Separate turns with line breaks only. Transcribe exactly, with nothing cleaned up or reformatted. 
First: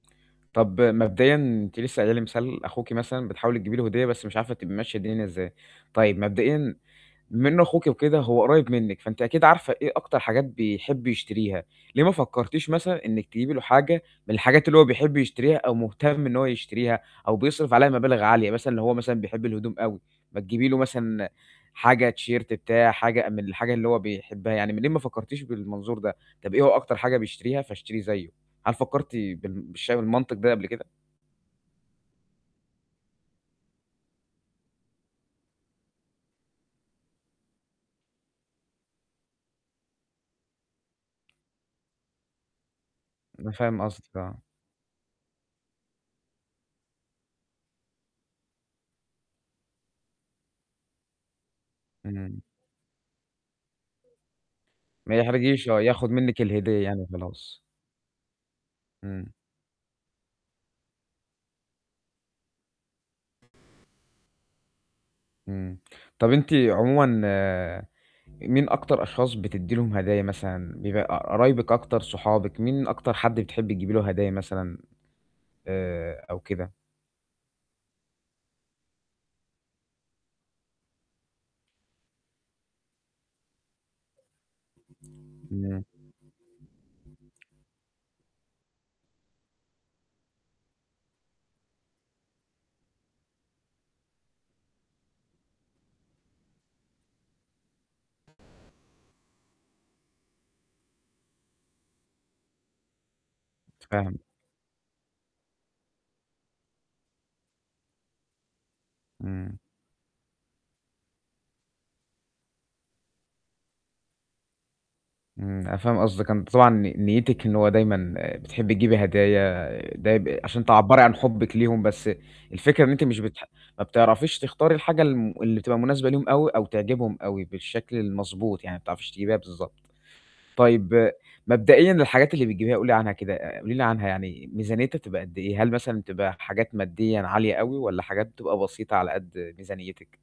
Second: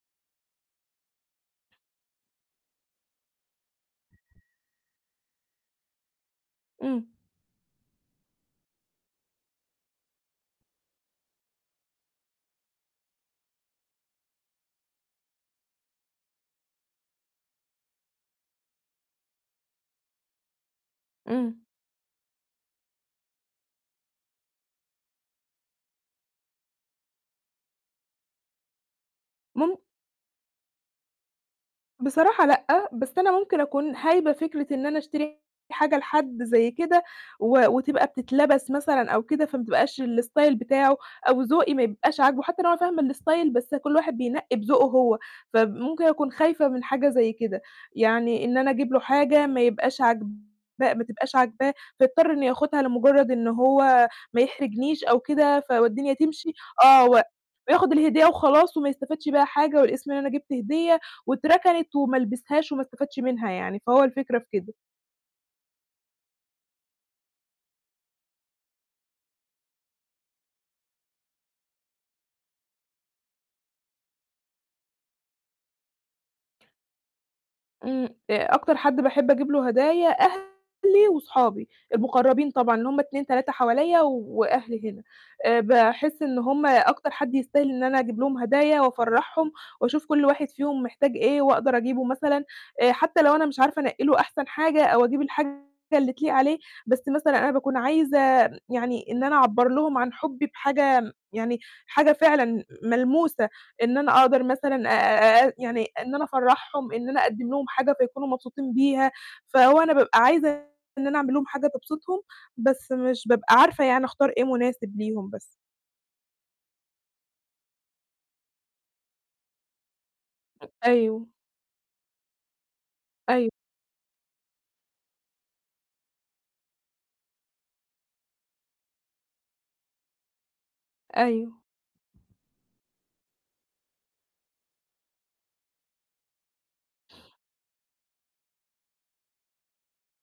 طَب مبدئيًا، أنتِ لسه قايلة لي مثال أخوكِ مثلًا، بتحاولي تجيبي له هدية بس مش عارفة، تبقي ماشية الدنيا إزاي؟ طيب مبدئيًا
امم.
بما إنه أخوكِ وكده هو قريب منِّك، فأنتِ أكيد عارفة إيه أكتر حاجات بيحب يشتريها. ليه ما فكّرتيش مثلًا، إنك تجيبي له حاجة من الحاجات اللي هو بيحب يشتريها أو مهتم إن هو يشتريها، أو بيصرف عليها مبالغ عالية مثلًا، لو هو مثلًا بيحب الهدوم أوي، ما تجيبي له مثلًا
امم.
حاجة T-shirt بتاع، حاجة من الحاجة اللي هو بيحبها يعني. منين ما فكّرتيش بالمنظور ده، طَب إيه هو أكتر حاجة بيشتريها فاشتريه زيُّه؟ هل فكّرتِ بال
مُم
بالش بالمنطق ده قبل كده؟
بصراحة لأ، بس أنا ممكن أكون هايبة فكرة إن أنا أشتري حاجة لحد زي كده و وتبقى بتتلبس مثلًا أو كده، فما تبقاش الstyle بتاعه أو ذوقي ما يبقاش عاجبه، حتى لو أنا فاهمة
أنا
الstyle بس
فاهِم
كل
قصدِك،
واحد
آه.
بينقّي بذوقه هو، فب مُمكن أكون خايفة من حاجة زي كده. يعني إن أنا أجيب له حاجة ما يبقاش عاجباه ما تبقاش عاجباه، فيضطر
امم.
إنه ياخُدها لمُجرّد إن هو ما يحرجنيش
ما
أو كده،
يحرجكيش
ف
آه، ياخد
والدنيا
منِّك
تمشي
الهدية يعني
آه، و
وخلاص.
وياخد الهدية وخلاص، وما يستفيدش
امم.
بيها حاجة، والاسم إن أنا جِبت هدية واتركنِت وما لبسهاش وما استفادش منها يعني، فهو الفكرة في كده.
امم، طَب أنتِ عمومًا مين أكتر أشخاص بتدّي لهُم هدايا مثلًا، بيبقى ق قرايبِك أكتر، صحابِك مين أكتر حَدّ بتحبّي تجيبي له هدايا مثلًا آآ أو كده؟
امم، آآ، أكتر حد باحب أجيب له هدايا أهلي وصحابي، المقربين طبعًا اللي هُم اتنين، تلاتة حواليَّ و وأهلي هنا. آآ،
امم.
باحس إن هُم أكتر حد يستاهل إن أنا أجيب لهُم هدايا وأفرّحهم، وأشوف كل واحد فيهم محتاج إيه، وأقدر أجيبه مثلًا، آآ، حتى لو أنا مش عارفة أنقّي له أحسن حاجة أو أجيب الحاجة اللي تليق عليه، بس مثلًا أنا باكون عايزة يعني، إن أنا أعبّر لهُم عن حُبّي بحاجة م يعني حاجة فعلًا ملموسة، إن
فاهمِ.
أنا أقدر مثلًا آآ، آآ يعني إن أنا أفرّحهم، إن أنا أقدّم لهُم حاجة فيكونوا مبسوطين بيها،
امم.
فهو أنا بابقى عايزة إن أنا أعمل لهُم حاجة تبسطهُم، بس مش بابقى عارفة يعني أختار إيه مناسب ليهُم بس.
امم، أنا فاهم قصدِك. أنتِ طبعًا ن نيتِك إن هو دايمًا آآ بتحبّي تجيبي هدايا، آآ ده ب عشان تعبرّي عن
أيوه.
حُبِّك ليهم، بس الفكرة إن أنتِ مش بتـح
أي
ما بتعرفيش تختاري الحاجة الـم اللي بتبقى مناسبة ليهم أوي، أو تعجبهُم أوي بالشكل المضبوط، يعني ما بتعرفيش تجيبيها بالضبط. طيب
أيوه.
مبدئيًا الحاجات اللي بتجيبيها قولي عنها كده، آآ قولي لي عنها يعني ميزانيتها بتبقى قد إيه، هل مثلًا بتبقى حاجات ماديًا عالية أوي والّا حاجات بتبقى بسيطة، على قدّ ميزانيتِك؟